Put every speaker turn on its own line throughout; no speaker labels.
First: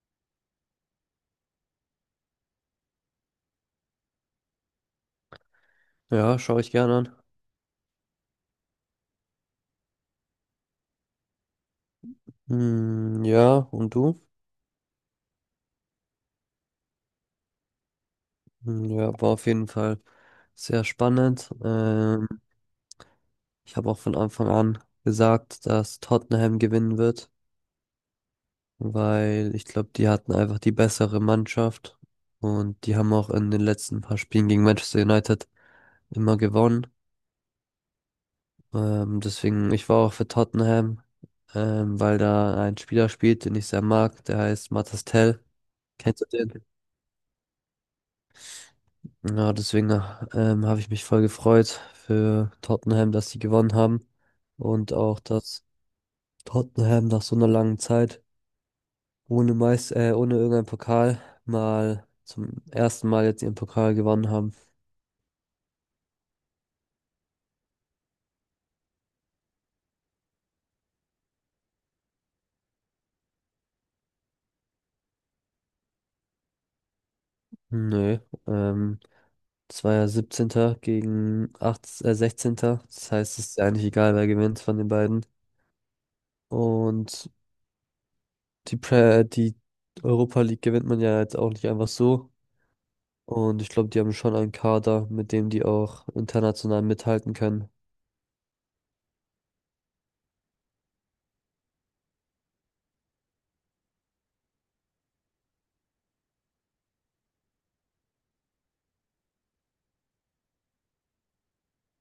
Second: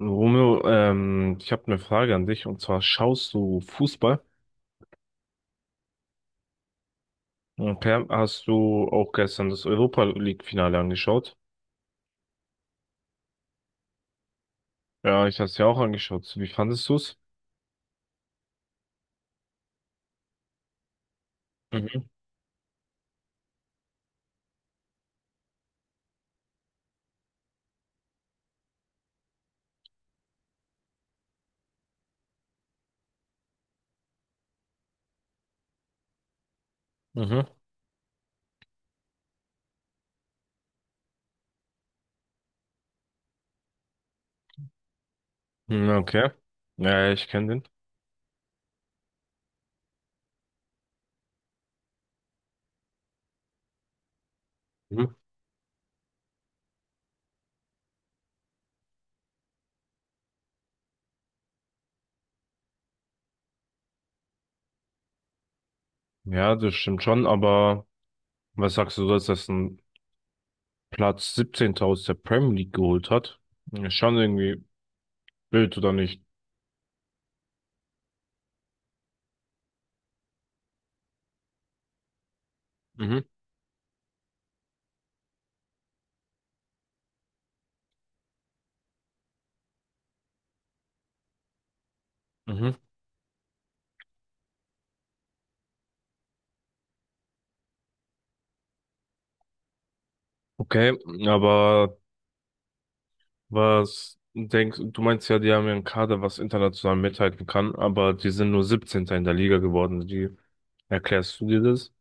Romeo, ich habe eine Frage an dich und zwar schaust du Fußball?
Ja, schaue ich gerne an.
Okay, hast du auch gestern das Europa League-Finale angeschaut?
Hm, ja, und du?
Ja, ich habe es ja auch angeschaut. Wie fandest du's?
Hm, ja, war auf jeden Fall sehr spannend.
Mhm.
Ich habe auch von Anfang an gesagt, dass Tottenham gewinnen wird, weil ich glaube, die hatten einfach die bessere Mannschaft und die haben auch in den letzten paar Spielen gegen Manchester United immer gewonnen.
Mhm.
Deswegen, ich war auch für Tottenham, weil da ein Spieler spielt, den ich sehr mag, der heißt Matas Tell.
Hm,
Kennst du
okay.
den?
Ja, ich kenne den.
Ja, deswegen habe ich mich voll gefreut für Tottenham, dass sie gewonnen haben. Und
Mhm.
auch, dass Tottenham nach so einer langen Zeit ohne Meist ohne irgendeinen Pokal mal zum ersten Mal jetzt ihren Pokal gewonnen haben.
Ja, das stimmt schon, aber was sagst du, dass das ein Platz 17. aus der Premier League geholt hat? Ist schon irgendwie blöd, oder nicht?
Nö, ähm, das war ja 17. gegen 8 sechzehnter. Das
Mhm.
heißt, es ist ja eigentlich egal, wer gewinnt von den beiden. Und die Europa League gewinnt man ja jetzt auch nicht einfach so.
Mhm.
Und ich glaube, die haben schon einen Kader, mit dem die auch international mithalten können.
Okay, aber was denkst du, meinst ja, die haben ja einen Kader, was international mithalten kann, aber die sind nur siebzehnter in der Liga geworden. Wie erklärst du dir das?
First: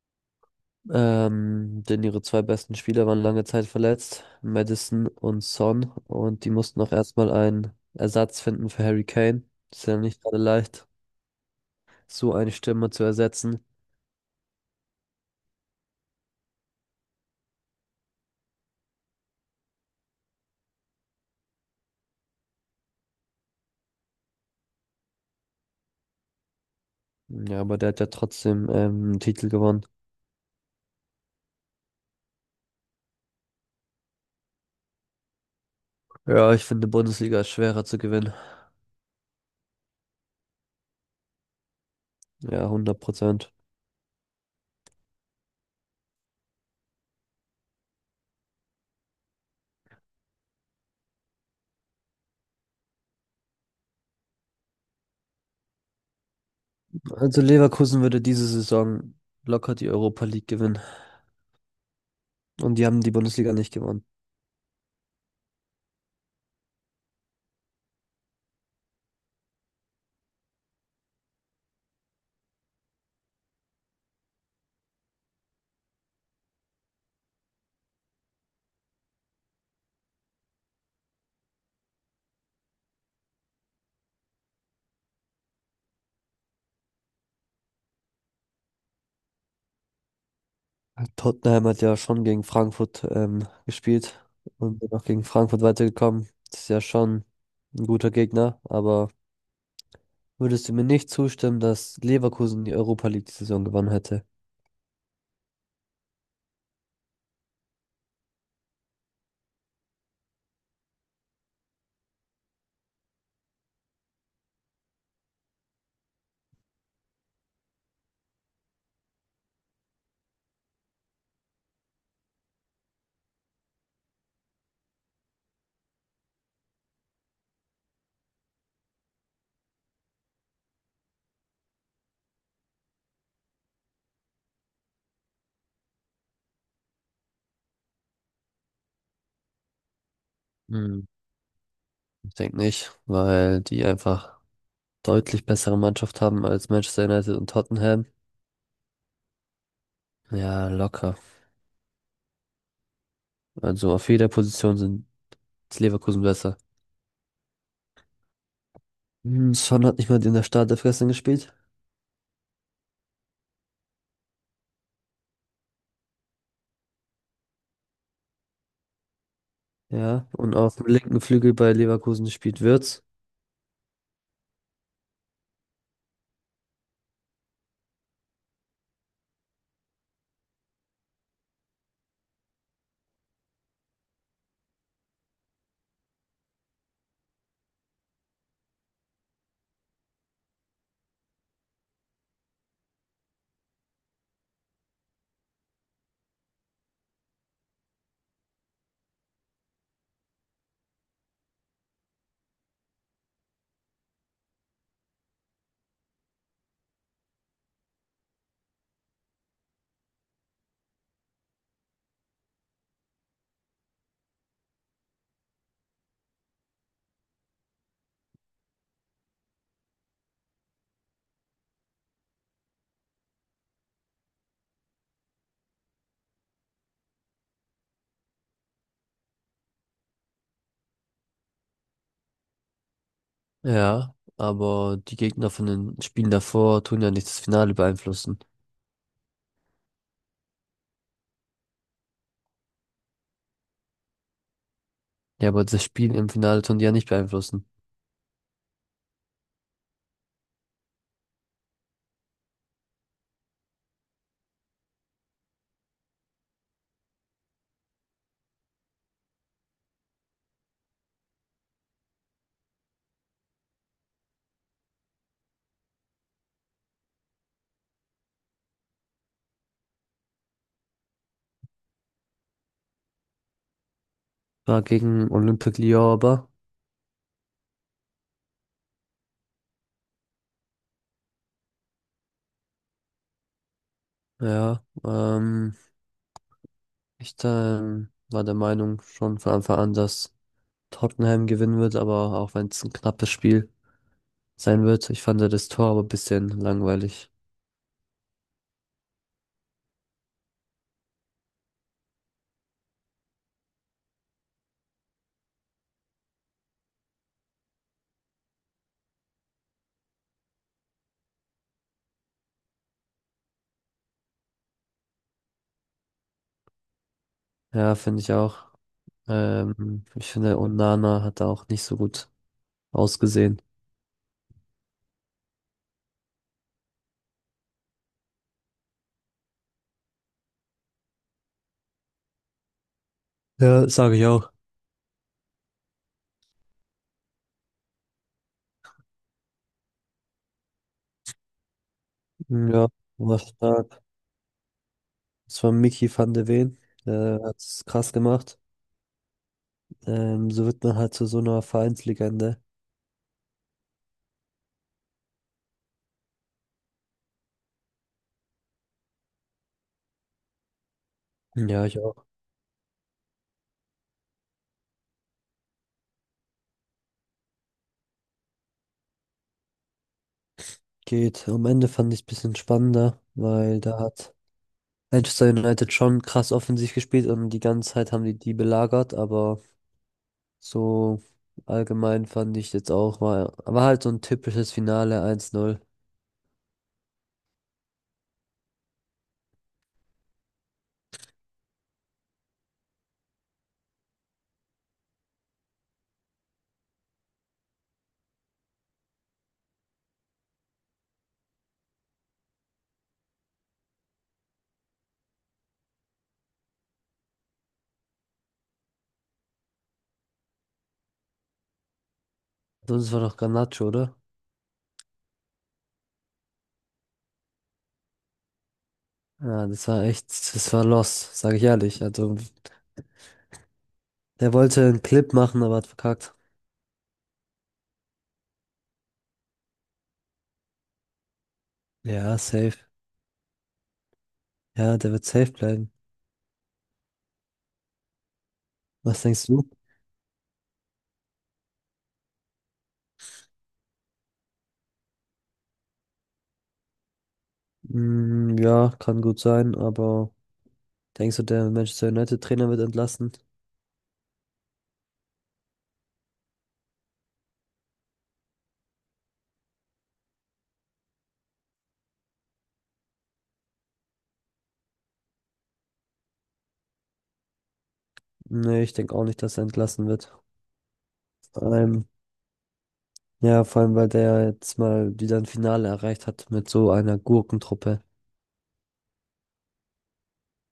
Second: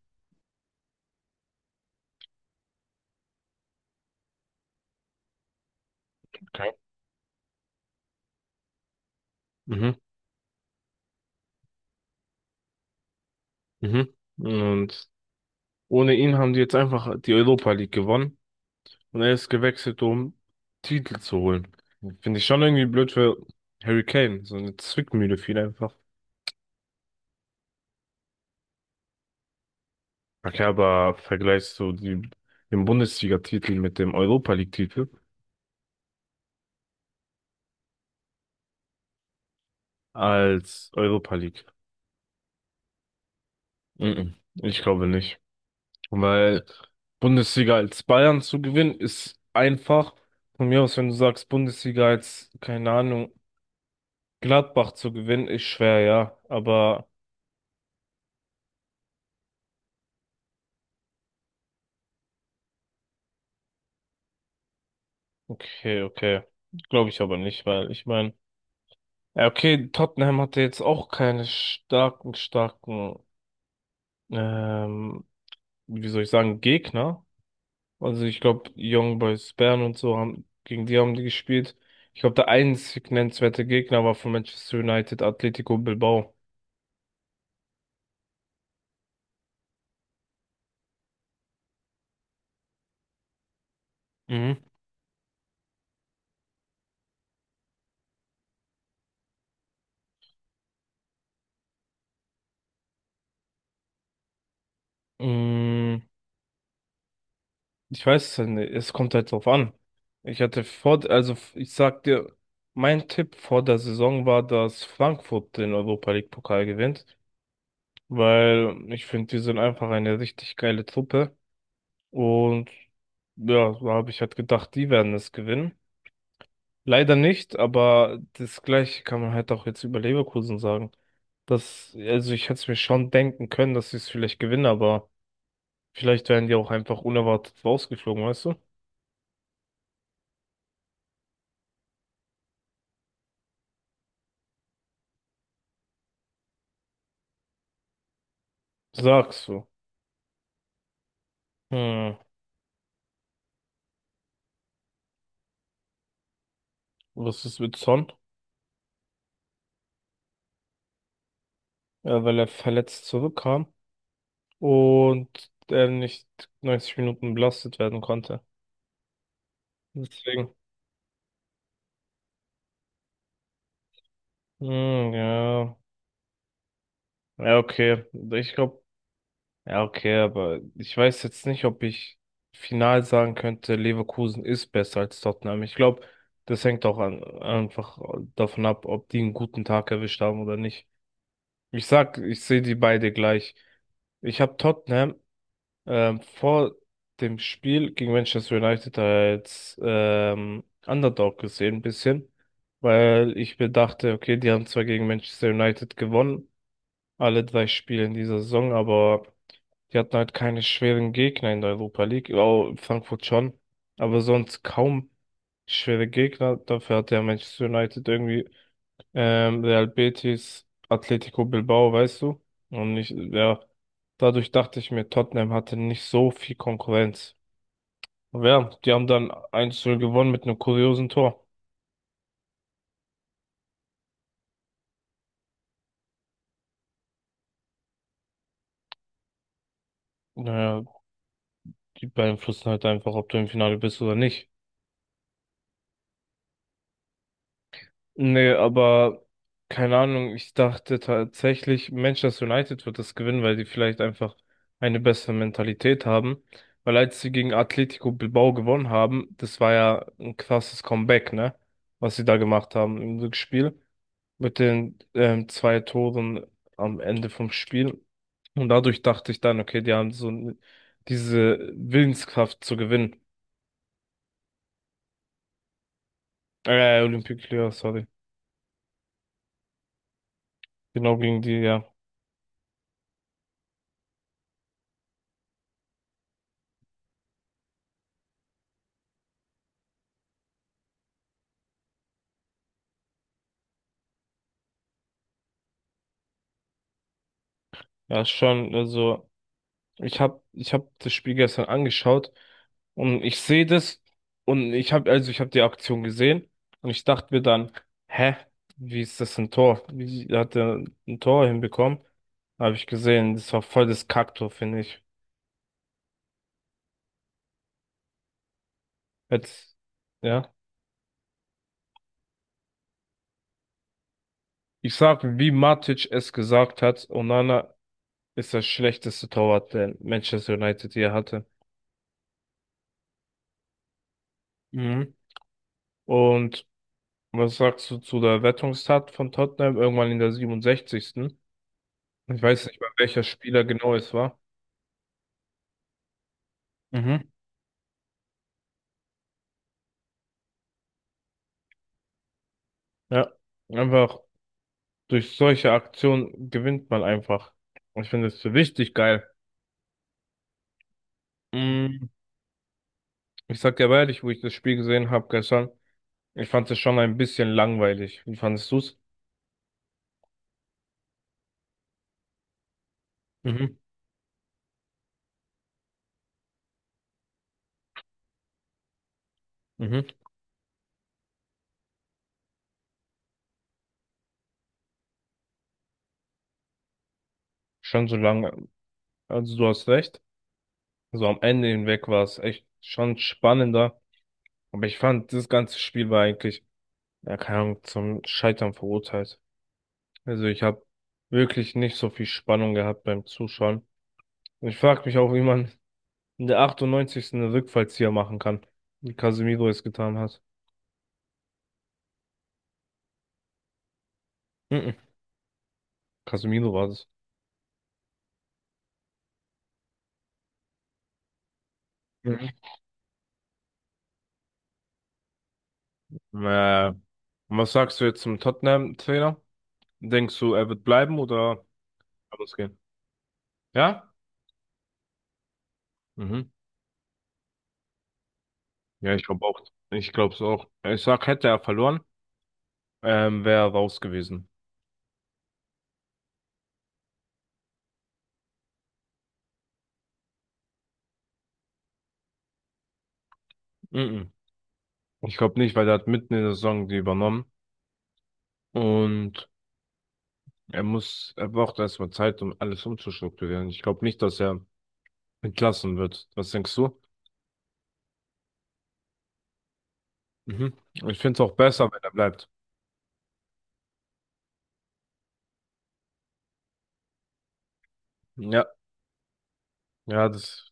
Denn ihre zwei besten Spieler waren lange Zeit verletzt, Madison und Son. Und die
Okay.
mussten auch erstmal einen Ersatz finden für Harry Kane. Ist
Mhm.
ja nicht gerade leicht, so eine Stimme zu ersetzen.
Mhm. Und ohne ihn haben die jetzt einfach die Europa League gewonnen und er ist gewechselt, um Titel zu holen. Finde ich schon irgendwie blöd für Harry Kane. So eine Zwickmühle viel einfach.
Ja, aber der hat ja trotzdem einen Titel gewonnen.
Okay, aber vergleichst du die, den Bundesliga-Titel mit dem Europa League-Titel
Ja, ich finde, Bundesliga ist schwerer zu gewinnen.
als Europa League?
Ja, hundert Prozent.
Mhm. Ich glaube nicht. Weil Bundesliga als Bayern zu gewinnen ist einfach. Von mir aus, wenn du sagst, Bundesliga als, keine Ahnung, Gladbach zu gewinnen, ist schwer, ja. Aber
Also Leverkusen würde diese Saison locker die Europa League gewinnen. Und die haben die Bundesliga nicht gewonnen.
okay, okay. Glaube ich aber nicht, weil ich meine, ja, okay, Tottenham hatte jetzt auch keine starken, starken, ähm, wie soll ich sagen, Gegner. Also ich glaube, Young Boys Bern und so haben, gegen die haben die gespielt. Ich glaube, der einzig nennenswerte Gegner war von Manchester United, Atletico Bilbao.
Tottenham hat ja schon gegen Frankfurt gespielt
Mhm.
und bin auch gegen Frankfurt weitergekommen. Das ist ja schon ein guter Gegner, aber würdest du mir nicht zustimmen, dass Leverkusen die Europa League die Saison gewonnen hätte?
Mm, ich weiß es ja nicht. Es kommt halt drauf an. Ich hatte vor, also ich sag dir, mein Tipp vor der Saison war, dass Frankfurt den Europa League Pokal gewinnt, weil ich finde, die sind einfach eine richtig geile Truppe und ja, so habe ich halt gedacht, die werden es gewinnen. Leider nicht, aber das Gleiche kann man halt auch jetzt über Leverkusen sagen. Das, also ich hätte es mir schon denken können, dass sie es vielleicht gewinnen, aber vielleicht werden die auch einfach unerwartet rausgeflogen, weißt du?
Hm, Ich denke nicht, weil die einfach deutlich bessere Mannschaft haben als Manchester United und Tottenham.
Sagst du.
Ja, locker.
Hm,
Also auf jeder Position sind ist Leverkusen besser.
was ist mit Son?
Son hat nicht mal in der Startelf gestern gespielt.
Ja, weil er verletzt zurückkam und er nicht 90 Minuten belastet werden konnte.
Ja,
Deswegen.
und auf dem linken Flügel bei Leverkusen spielt Wirtz.
Hm, ja. Ja, okay. Ich glaube, ja, okay, aber ich weiß jetzt nicht, ob ich final sagen könnte, Leverkusen ist besser als Tottenham. Ich glaube, das hängt auch an, einfach davon ab, ob die einen guten Tag erwischt haben oder nicht. Ich sehe die beide gleich. Ich habe Tottenham vor dem Spiel gegen Manchester United als Underdog gesehen, ein bisschen, weil ich mir dachte, okay, die haben zwar gegen Manchester United gewonnen, alle drei Spiele in dieser Saison, aber die hatten halt keine schweren Gegner in der Europa League, oh, Frankfurt schon, aber sonst kaum schwere Gegner. Dafür hat ja Manchester United irgendwie Real Betis, Atletico Bilbao, weißt du? Und ich, ja, dadurch dachte ich mir, Tottenham hatte nicht so viel Konkurrenz. Aber ja, die haben dann 1:0 gewonnen mit einem kuriosen Tor.
Ja, aber die Gegner von den Spielen davor tun ja nicht das Finale beeinflussen.
Naja, die beeinflussen halt einfach, ob du im Finale bist oder nicht.
Ja, aber das Spiel im Finale tun die ja nicht beeinflussen.
Nee, aber keine Ahnung, ich dachte tatsächlich, Manchester United wird das gewinnen, weil die vielleicht einfach eine bessere Mentalität haben. Weil als sie gegen Atletico Bilbao gewonnen haben, das war ja ein krasses Comeback, ne? Was sie da gemacht haben im Rückspiel mit den zwei Toren am Ende vom Spiel. Und dadurch dachte ich dann, okay, die haben so diese Willenskraft zu gewinnen.
War gegen Olympique Lyon aber.
Olympique Lyon, sorry. Genau gegen die, ja.
Ja, ich war der Meinung schon von Anfang an, dass Tottenham gewinnen wird, aber auch wenn es ein knappes Spiel sein wird. Ich fand ja das Tor aber ein bisschen langweilig.
Ja, schon, also. Ich hab das Spiel gestern angeschaut und ich sehe das und ich habe die Aktion gesehen und ich dachte mir dann, hä, wie ist das ein Tor? Wie hat er ein Tor hinbekommen? Habe ich gesehen, das war voll das Kacktor, finde ich.
Ja, finde ich auch.
Jetzt,
Ich
ja.
finde, Onana hat da auch nicht so gut ausgesehen.
Ich sag, wie Matic es gesagt hat, Onana ist das schlechteste Torwart, den Manchester United je hatte.
Ja, sage ich auch.
Mhm. Und was sagst du zu der Rettungstat von Tottenham irgendwann in der 67.? Ich weiß nicht
Ja,
mal, welcher
was
Spieler
da
genau es war.
das war Mickey van de Ven.
Mhm.
Der hat es krass gemacht. So wird man halt zu so einer Vereinslegende.
Ja. Einfach durch solche Aktionen gewinnt man einfach. Ich finde es richtig geil.
Ja, ich
Mm,
auch.
ich sag dir aber ehrlich, wo ich das Spiel gesehen habe gestern, ich fand es schon ein bisschen langweilig. Wie fandest du's?
Geht. Am Ende fand ich es ein bisschen spannender,
Mhm.
weil da hat Manchester United schon krass offensiv gespielt und die ganze Zeit haben die die belagert, aber
Mhm.
so allgemein fand ich jetzt auch, war halt so ein typisches Finale 1-0.
Schon so lange. Also du hast recht. Also am Ende hinweg war es echt schon spannender. Aber ich fand, das ganze Spiel war eigentlich, ja, keine Ahnung, zum Scheitern verurteilt. Also ich habe wirklich nicht so viel Spannung gehabt beim Zuschauen. Ich frage mich auch, wie man in der 98. einen Rückfallzieher machen kann, wie Casemiro es getan hat.
Sonst war doch Garnacho, oder?
Mhm. Casemiro war das.
Ja, das war echt, das war los, sage ich ehrlich. Also,
Mhm.
der wollte einen Clip machen, aber hat verkackt.
Äh, und was sagst du jetzt zum Tottenham-Trainer? Denkst du, er wird bleiben oder
Ja,
kann es
safe.
gehen? Ja?
Ja, der wird safe bleiben.
Mhm. Ja,
Was
ich glaube
denkst
auch.
du?
Ich glaube es auch. Ich sag, hätte er verloren, wäre er raus gewesen.
Mm, ja, kann gut sein, aber denkst du, der Manchester United Trainer wird entlassen?
Mhm. Ich glaube nicht, weil er hat mitten in der Saison die übernommen und er braucht erstmal Zeit, um alles umzustrukturieren. Ich glaube nicht, dass er entlassen wird. Was denkst du?
Nee, ich denke auch nicht, dass er entlassen wird.
Mhm. Ich finde es auch
Vor
besser, wenn
allem,
er bleibt.
ja, vor allem, weil der jetzt mal wieder ein Finale erreicht hat mit so einer Gurkentruppe.
Ja, ja, das.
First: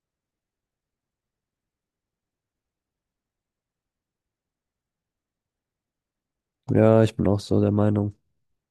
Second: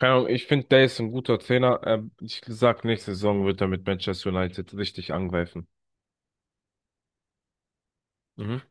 Keine Ahnung, ich finde, der ist ein guter Trainer. Ich sag, nächste Saison wird er mit Manchester United richtig angreifen.
Ja, ich bin auch so der Meinung.
Mhm.